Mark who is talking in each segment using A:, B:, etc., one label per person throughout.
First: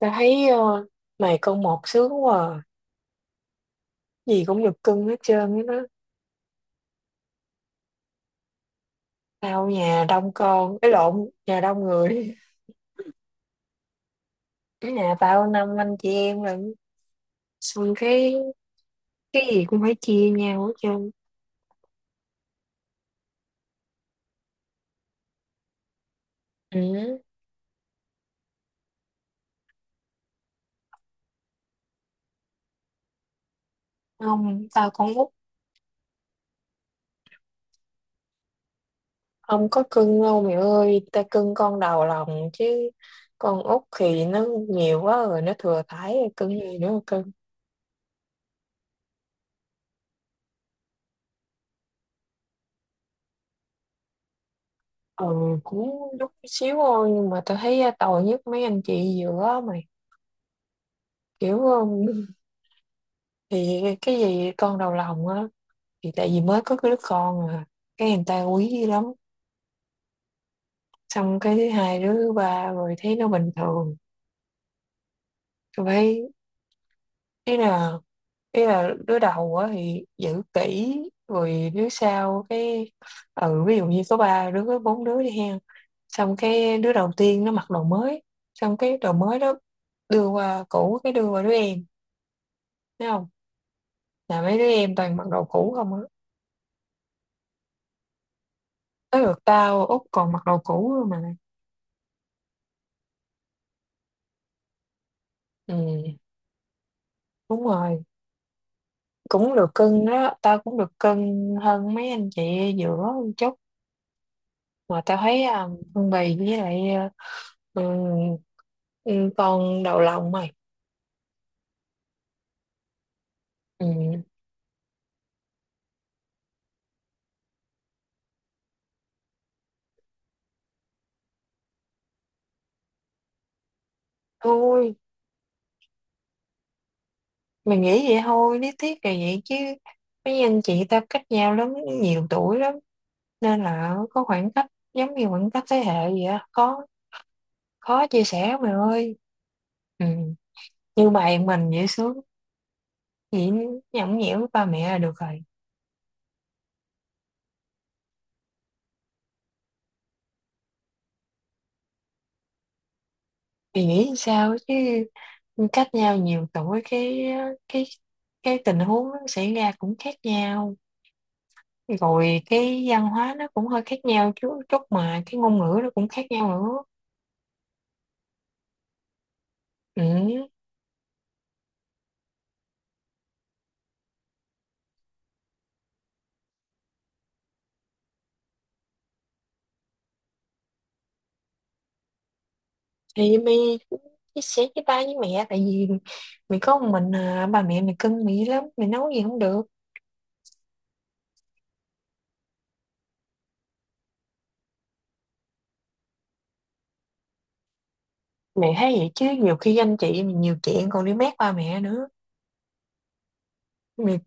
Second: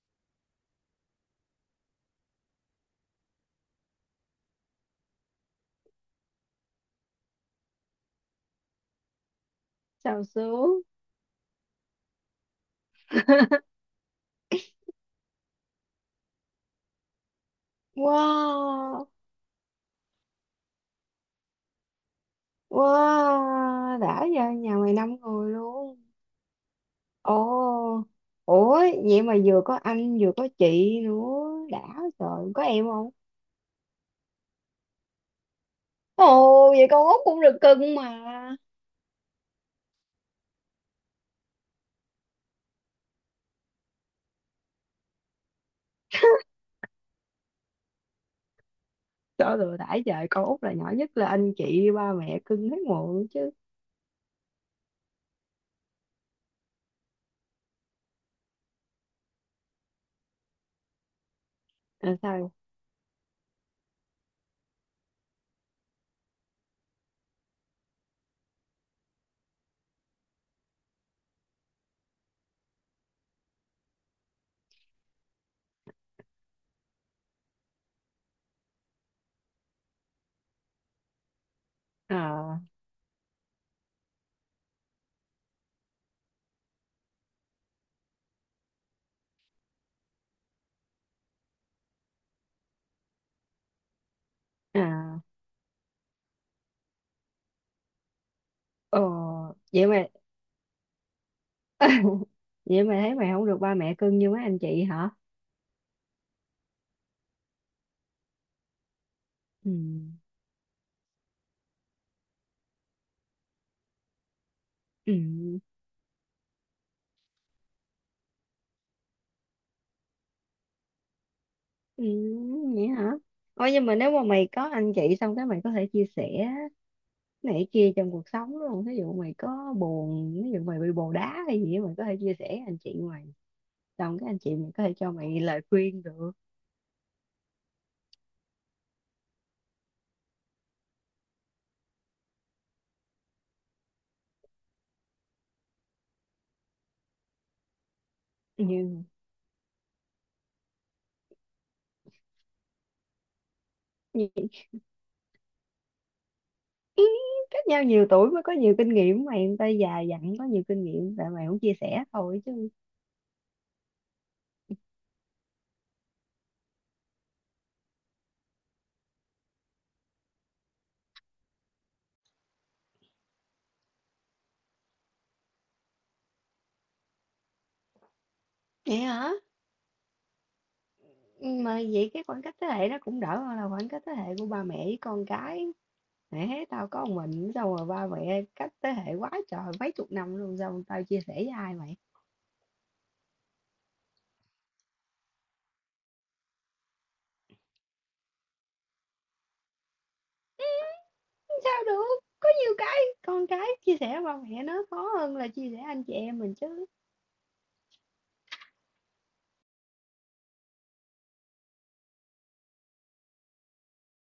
A: Tao thấy mày con một sướng quá à. Gì cũng được cưng hết trơn á đó. Tao nhà
B: Xào
A: đông con,
B: xú.
A: cái lộn, nhà đông người. Cái nhà tao năm anh chị em lận. Xong cái
B: Wow.
A: cái gì cũng phải chia nhau hết trơn.
B: Wow, đã, giờ nhà mày năm người luôn.
A: Ừ.
B: Ồ. Ủa, vậy mà vừa có anh vừa có chị nữa đã. Trời, có em không?
A: Không, tao con út,
B: Ồ, vậy con út cũng được cưng mà.
A: không có cưng đâu mẹ ơi. Tao cưng con đầu lòng chứ. Con út thì nó nhiều quá rồi, nó thừa thãi rồi, cưng gì nữa mà cưng.
B: Trời ơi đã trời, con út là nhỏ nhất, là anh chị ba mẹ cưng hết muộn chứ.
A: Ừ, cũng chút xíu thôi nhưng mà tao thấy tội nhất mấy anh chị giữa á mày, kiểu
B: Sao?
A: thì cái gì con đầu lòng á thì tại vì mới có cái đứa con à, cái người ta quý lắm, xong cái thứ hai đứa thứ ba rồi thấy nó bình thường. Tôi thấy, ý là ý là đứa đầu á thì giữ kỹ, rồi đứa sau
B: À.
A: cái ừ ví dụ như có ba đứa có bốn đứa đi hen, xong cái đứa đầu tiên nó mặc đồ mới, xong cái đồ mới đó đưa qua cũ cái đưa qua đứa em, thấy không, là mấy đứa em toàn
B: À.
A: mặc đồ cũ không á,
B: Ồ.
A: tới lượt tao
B: Vậy
A: Út
B: mà
A: còn mặc đồ cũ luôn mà.
B: vậy mà thấy mày không được ba mẹ cưng như mấy anh chị hả?
A: Ừ, đúng rồi, cũng được
B: Ừ.
A: cưng đó, tao cũng được cưng hơn mấy anh chị giữa một chút, mà tao
B: Ừ.
A: thấy Hương Bì với lại ừ, ừ, con đầu lòng mày.
B: Ừ, vậy hả? Ôi
A: Ừ.
B: nhưng mà nếu mà mày có anh chị, xong cái mày có thể chia sẻ này kia trong cuộc sống, đúng không? Ví dụ mày có buồn, ví dụ mày bị bồ đá hay gì á, mày có thể chia sẻ với anh chị mày. Xong cái anh chị mày có
A: Thôi,
B: thể cho mày lời khuyên được.
A: mày nghĩ vậy thôi, lý thuyết là vậy chứ mấy anh chị tao cách nhau lắm, nhiều tuổi lắm, nên là có khoảng cách, giống như khoảng cách thế hệ vậy á, khó, khó chia sẻ lắm mày
B: Nhưng
A: ơi. Ừ. Như mày mình dễ sướng vậy, nhõng nhẽo với
B: nhưng-
A: ba mẹ là được rồi.
B: Ý, cách nhau nhiều tuổi mới có nhiều kinh nghiệm mày, người ta già dặn có nhiều kinh nghiệm, tại mày không chia sẻ thôi chứ.
A: Thì nghĩ sao chứ, cách nhau nhiều tuổi cái cái tình huống nó xảy ra cũng khác nhau, rồi cái văn hóa nó cũng hơi khác nhau chút chút, mà cái ngôn ngữ nó cũng khác nhau nữa.
B: Vậy hả?
A: Ừ.
B: Mà vậy cái khoảng cách thế hệ nó cũng đỡ hơn là khoảng cách thế hệ của ba mẹ với con cái. Mẹ, tao có một mình, xong rồi ba mẹ cách thế hệ quá trời mấy chục năm luôn, xong tao chia sẻ với ai mày?
A: Thì mày chia sẻ với ba với mẹ, tại vì mày có một mình à, ba mẹ mày cưng mày lắm, mày nấu gì không được.
B: Sao được, có nhiều cái con cái chia sẻ với ba mẹ nó khó hơn là chia sẻ anh chị em mình chứ.
A: Mày thấy vậy chứ nhiều khi anh chị mày nhiều chuyện còn đi mét ba mẹ nữa. Mày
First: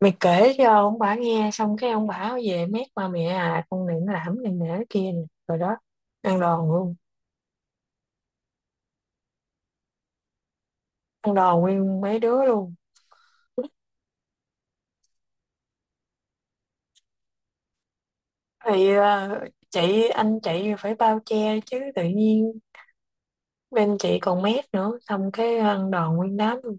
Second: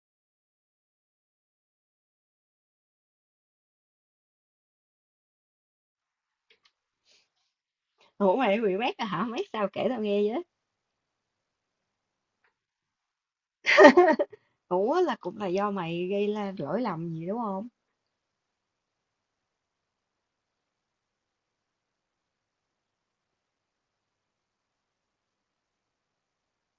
A: mày kể cho ông bà nghe xong cái ông bà về mét ba mẹ, à con này nó làm này nè cái kia nè, rồi đó, ăn đòn luôn,
B: Ủa, mày bị mét à? Hả, mét sao kể tao nghe vậy?
A: ăn đòn nguyên mấy đứa luôn.
B: Ủa, là cũng là do mày gây ra lỗi lầm gì đúng không?
A: thì ờ, chị anh chị phải bao che chứ, tự nhiên bên chị còn mét nữa, xong cái ăn đòn nguyên đám luôn.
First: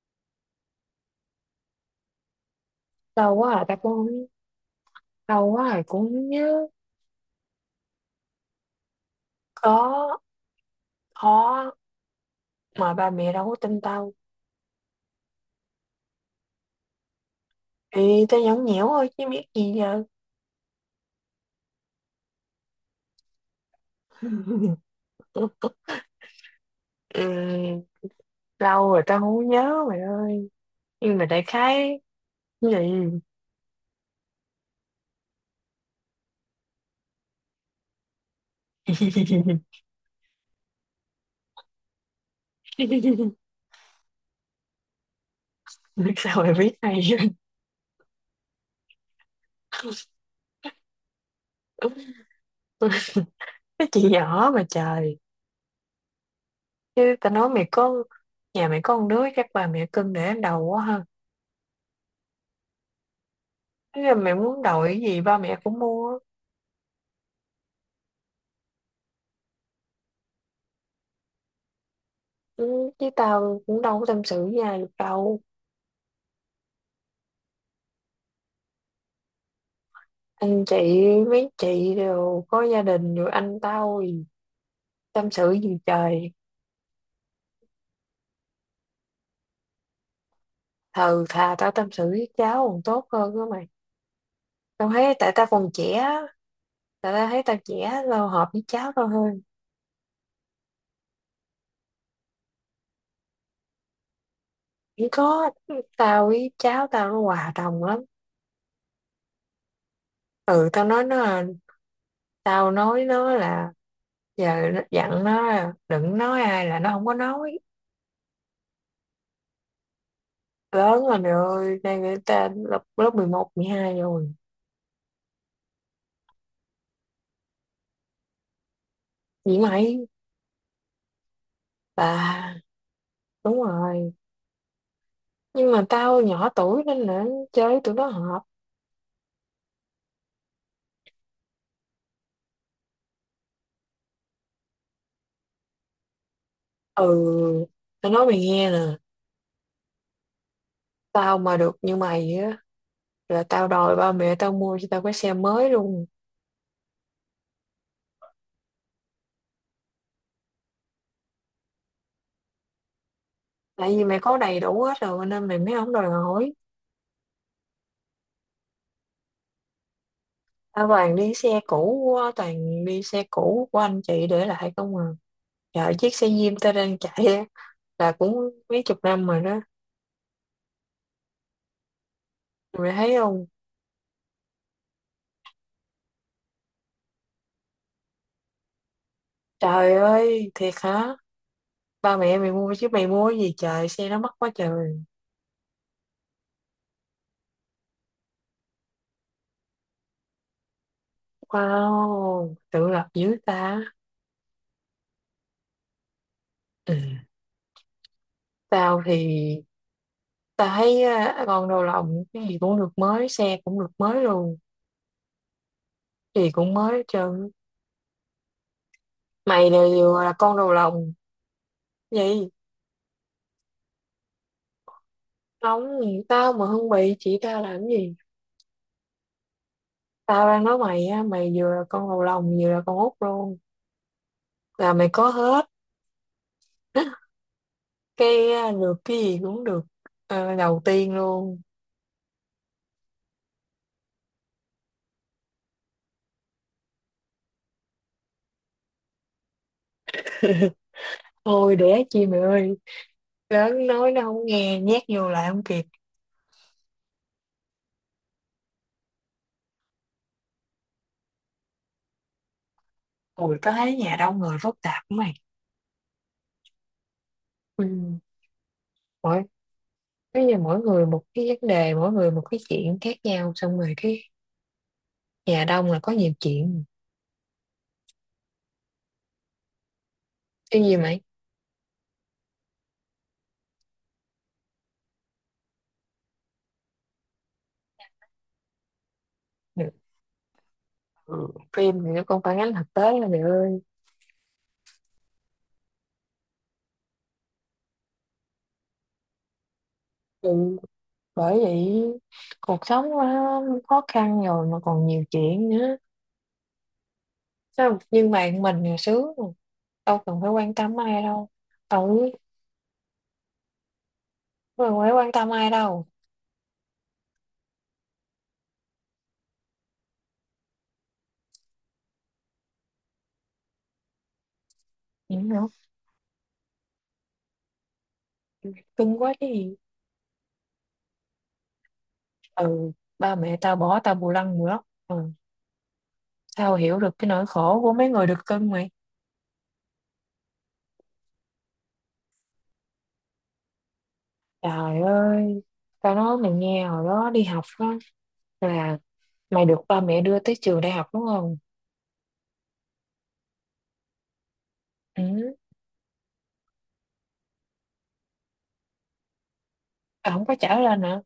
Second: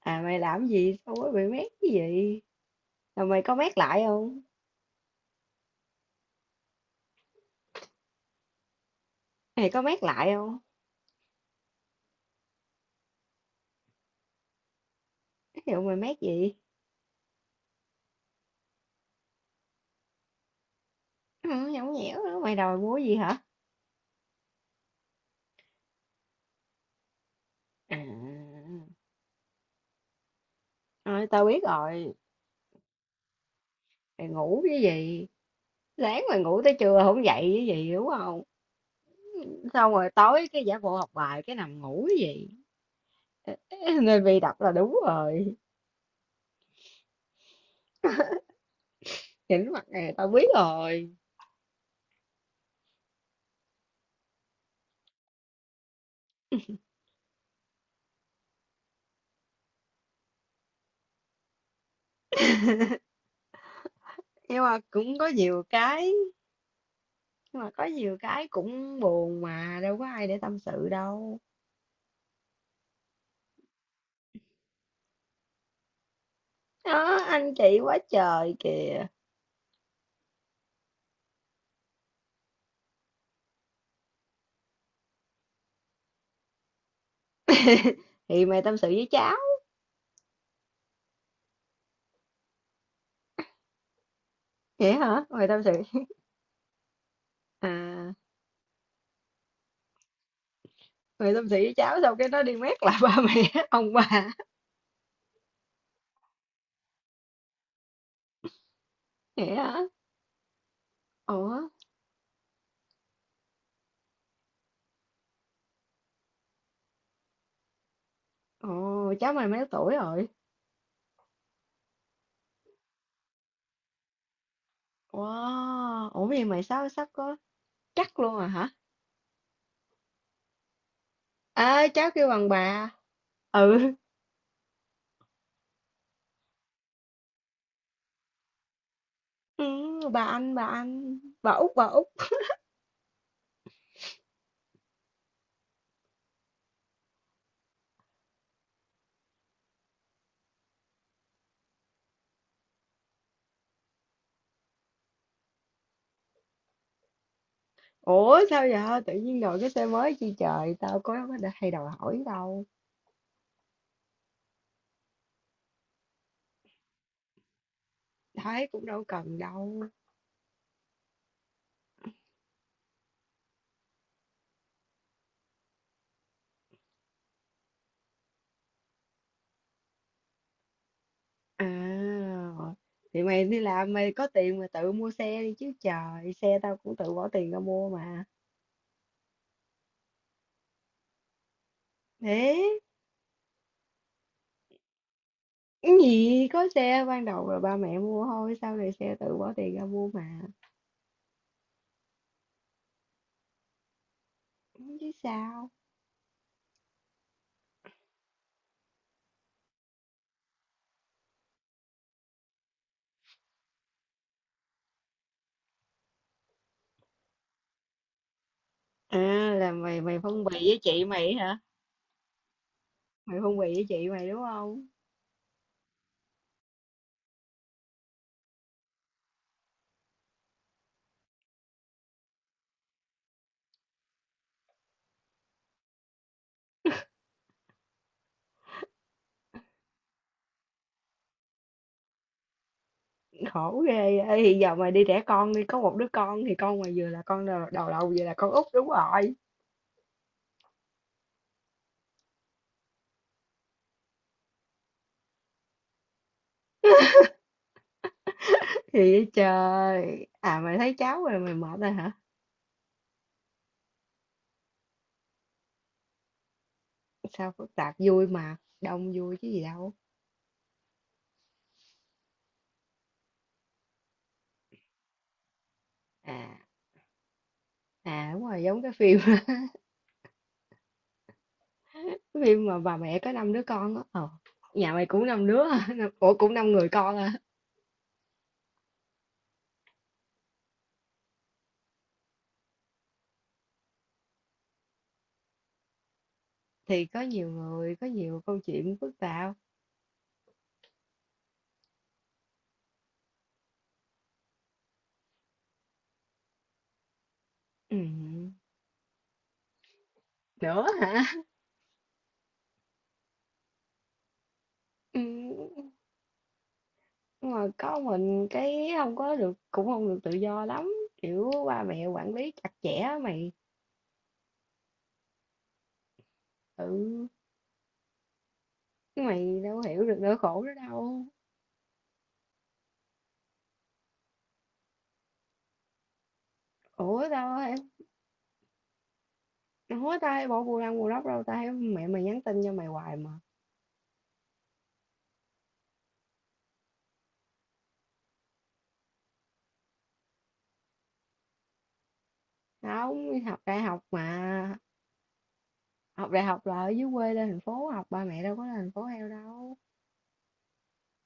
B: À, mày làm gì sao mới bị mét cái gì? Rồi
A: Đau
B: mày
A: quá
B: có
A: à, ta
B: mét
A: cũng
B: lại
A: không,
B: không?
A: đau quá à cũng không nhớ.
B: Mày có mét
A: Có,
B: lại không?
A: khó, mà ba mẹ đâu có tin tao.
B: Ví dụ mày mét gì?
A: Thì tao nhõng nhẽo thôi chứ biết gì giờ.
B: Ừ, nhõng nhẽo nữa, mày đòi mua gì hả?
A: Ừ,
B: À.
A: lâu rồi tao không nhớ mày ơi, nhưng mà
B: Thôi,
A: đại
B: tao biết
A: khái.
B: rồi.
A: Ừ.
B: Mày ngủ cái gì? Sáng mà ngủ tới trưa không dậy chứ gì, đúng không? Xong rồi tối cái giả bộ học bài cái nằm ngủ chứ gì. Nên bị đọc là đúng rồi,
A: Biết sao mày biết hay
B: nhìn mặt này tao biết rồi.
A: vậy? Cái chị nhỏ mà trời, chứ tao nói mày có, nhà mày có con đứa chắc bà mẹ cưng để lên đầu quá ha. Thế là mày muốn
B: Nhưng mà
A: đổi cái
B: cũng
A: gì
B: có
A: ba mẹ
B: nhiều
A: cũng
B: cái,
A: mua.
B: nhưng mà có nhiều cái cũng buồn mà, đâu có ai để tâm sự đâu.
A: Ừ, chứ tao cũng đâu có tâm sự với ai được đâu.
B: Đó, anh chị quá trời kìa.
A: Anh chị, mấy chị đều có gia đình rồi, anh tao thì tâm sự gì trời.
B: Thì mày tâm sự với cháu.
A: Thờ thà tao tâm sự với cháu còn tốt hơn đó mày, tao
B: Vậy
A: thấy
B: hả?
A: tại tao
B: Mày tâm
A: còn
B: sự?
A: trẻ á. Tại tao thấy tao trẻ,
B: À,
A: tao hợp với cháu tao hơn.
B: mày tâm sự với cháu xong cái nó đi mét lại ba mẹ, ông bà.
A: Cũng có, tao với cháu tao nó hòa đồng lắm.
B: Vậy hả?
A: Ừ,
B: Ủa?
A: tao nói nó là giờ nó dặn nó là đừng nói ai là nó không có nói.
B: Ồ, cháu mày mấy tuổi rồi?
A: Lớn rồi mày ơi, đang người ta lớp lớp 11, 12 rồi.
B: Wow, ủa vậy mày sao sắp có, chắc luôn à hả?
A: Vậy mày,
B: À, cháu kêu bằng
A: bà,
B: bà.
A: đúng
B: Ừ,
A: rồi, nhưng mà tao nhỏ tuổi nên là chơi với tụi nó hợp.
B: ừ, bà anh, bà anh, bà út, bà út.
A: Ừ, tao nói mày nghe nè, tao mà được như mày á là tao đòi ba mẹ tao mua cho tao cái xe mới luôn.
B: Ủa sao vậy? Tự nhiên đổi cái tên mới chi trời, tao có đã hay đòi hỏi đâu.
A: Tại vì mày có đầy đủ hết rồi nên mày mới không đòi hỏi.
B: Thấy cũng đâu cần đâu.
A: Tao toàn đi xe cũ quá, toàn đi xe cũ của anh chị để lại không à. Dạ, chiếc xe Diêm tao đang chạy á, là cũng mấy chục năm rồi đó.
B: À,
A: Mày thấy
B: thì mày
A: không?
B: đi làm mày có tiền mà tự mua xe đi chứ trời, xe tao cũng tự bỏ tiền ra mua mà.
A: Trời ơi, thiệt hả? Ba mẹ mày mua
B: Thế,
A: chứ mày mua cái gì trời, xe nó mắc quá trời.
B: cái gì có xe ban đầu là ba mẹ mua thôi, sau này xe tự bỏ tiền ra mua mà.
A: Wow, tự lập dữ ta.
B: Chứ sao?
A: Ừ. Tao thì, tao thấy á, con đầu lòng, cái gì cũng được mới, xe cũng được mới luôn. Gì cũng mới hết trơn.
B: À,
A: Mày
B: là
A: là,
B: mày mày
A: vừa là
B: phân
A: con
B: bì
A: đầu
B: với chị
A: lòng.
B: mày hả?
A: Vậy,
B: Mày phân bì với chị mày đúng không?
A: không, tao mà không bị chị tao làm gì? Tao đang nói mày á, mày vừa là con đầu lòng vừa là con út luôn. Là mày có hết. Cái được cái gì cũng được đầu tiên luôn.
B: Khổ ghê. Ê, thì giờ mày đi đẻ con đi, có một đứa con thì con mày vừa là con đầu đầu đầu vừa là con út đúng rồi.
A: Thôi đẻ chi mày ơi. Lớn nói nó không nghe, nhét vô lại không kịp.
B: Thì trời. À mày thấy cháu rồi mày mệt rồi hả?
A: Ui, tao thấy nhà đông người phức tạp của mày.
B: Sao phức tạp,
A: Ừ.
B: vui mà, đông vui
A: Mỗi,
B: chứ gì đâu.
A: bây giờ mỗi người một cái vấn đề, mỗi người một cái chuyện khác nhau. Xong rồi cái nhà đông là có nhiều
B: À.
A: chuyện.
B: À đúng rồi, giống cái phim,
A: Cái gì mày?
B: cái phim mà bà mẹ có năm đứa con á. Ờ. Nhà mày cũng năm đứa, hả? Ủa cũng năm người con à.
A: Ừ. Phim thì nó còn phản ánh thực tế là mày ơi.
B: Thì có nhiều người, có nhiều câu chuyện phức tạp.
A: Ừ. Bởi vậy cuộc sống quá khó khăn rồi mà còn nhiều chuyện nữa,
B: Ừ.
A: sao, nhưng mà mình thì sướng rồi. Đâu cần phải quan
B: Nữa
A: tâm ai
B: hả?
A: đâu. Ừ, đâu cần phải
B: Ừ.
A: quan tâm ai đâu.
B: Nhưng mà có mình cái không có được, cũng không được tự do lắm, kiểu ba mẹ quản lý chặt chẽ mày.
A: Vậy hả?
B: Ừ,
A: Cưng
B: chứ
A: quá chứ
B: mày
A: gì.
B: đâu hiểu được nỗi khổ đó đâu.
A: Ừ, ba mẹ tao bỏ tao bù lăng bù lóc. Ừ. Tao hiểu được
B: ủa
A: cái nỗi
B: tao
A: khổ của mấy người được cưng mày.
B: Ủa tao hay bỏ bù lăng bù lóc đâu, tao thấy mẹ mày nhắn tin cho mày hoài mà.
A: Trời ơi, tao nói mày nghe hồi đó đi học đó, là mày được ba mẹ đưa tới trường đại học đúng không.
B: Tao không học đại học mà,
A: Ừ,
B: học đại học là ở dưới quê lên thành phố học, ba mẹ đâu có lên thành phố heo đâu.
A: tao không có trả lên hả,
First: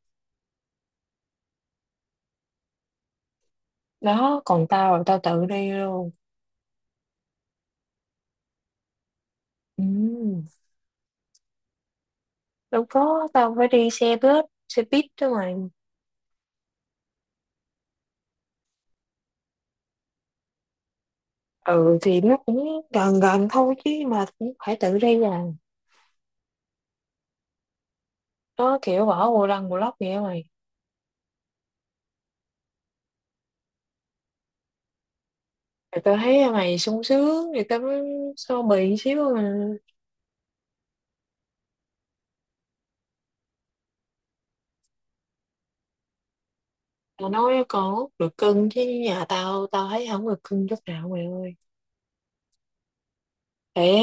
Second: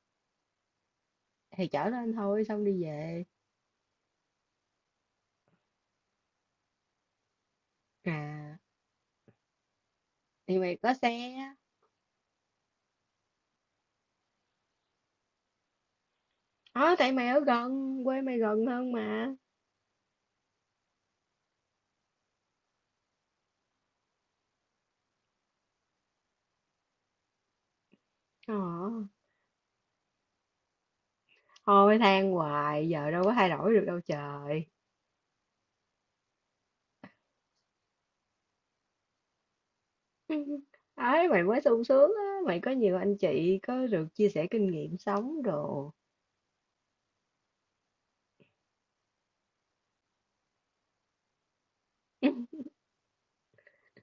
B: Thì chở lên thôi xong đi về.
A: đó còn tao là tao tự đi luôn.
B: À,
A: Ừ,
B: thì mày có xe á.
A: đâu có, tao phải đi xe buýt đó mà.
B: Ờ, tại mày ở gần, quê mày gần hơn mà.
A: Ừ thì nó cũng gần gần thôi chứ mà cũng phải tự đi à,
B: Ờ.
A: nó kiểu bỏ bù lăng bù lóc vậy mày.
B: Thôi than hoài, giờ đâu có thay đổi được đâu trời.
A: Thì tao thấy mày sung sướng thì tao mới so bì xíu mà.
B: Ấy, mày mới sung sướng á, mày có nhiều anh chị, có được chia sẻ kinh nghiệm sống đồ.
A: Tao nói còn hút được cưng, chứ nhà tao tao thấy không được cưng chút nào mày ơi. Để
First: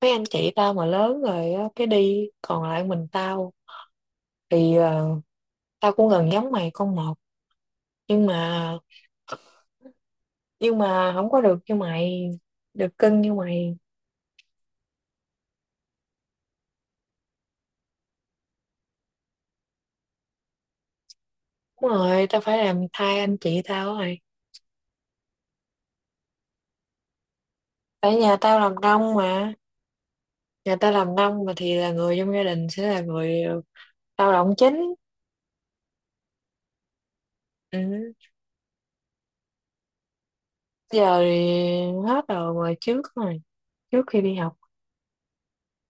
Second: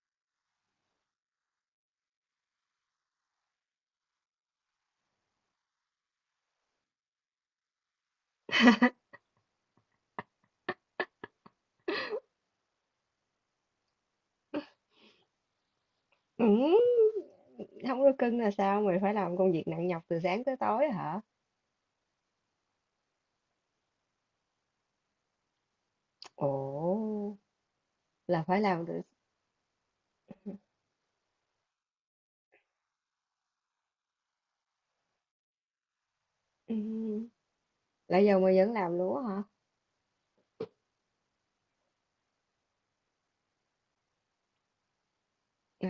A: mấy anh chị tao mà lớn rồi á, cái đi còn lại mình tao, thì ờ, tao cũng gần giống mày con một, nhưng mà nhưng mà không có được như mày, được cưng như mày.
B: Ừ, không có cưng là sao, mày phải làm công việc nặng nhọc từ sáng tới tối hả?
A: Đúng rồi, tao phải làm thay anh chị tao rồi,
B: Ồ,
A: tại nhà
B: là
A: tao
B: phải
A: làm
B: làm từ...
A: nông mà. Nhà tao làm nông mà thì là người trong gia đình sẽ là người lao động chính.
B: Ừ,
A: Ừ.
B: là giờ mày vẫn làm luôn á hả?
A: Giờ thì hết rồi mà trước rồi, trước khi đi học.
B: À,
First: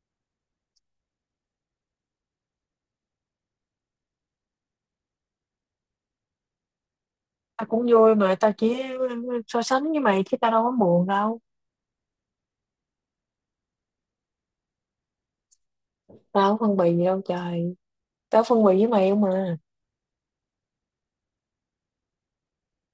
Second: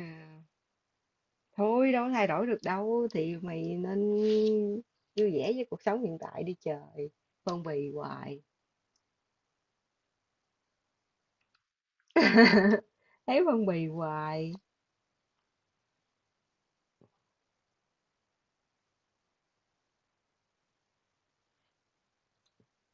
B: thôi đâu có thay đổi được đâu, thì mày nên vui vẻ với cuộc sống hiện tại đi trời. Phân
A: Tao cũng
B: bì
A: vui mà,
B: hoài.
A: tao chỉ so sánh với mày chứ tao đâu có buồn đâu.
B: Thấy phân bì hoài.
A: Tao không phân bì gì đâu trời, tao phân bì với mày không mà.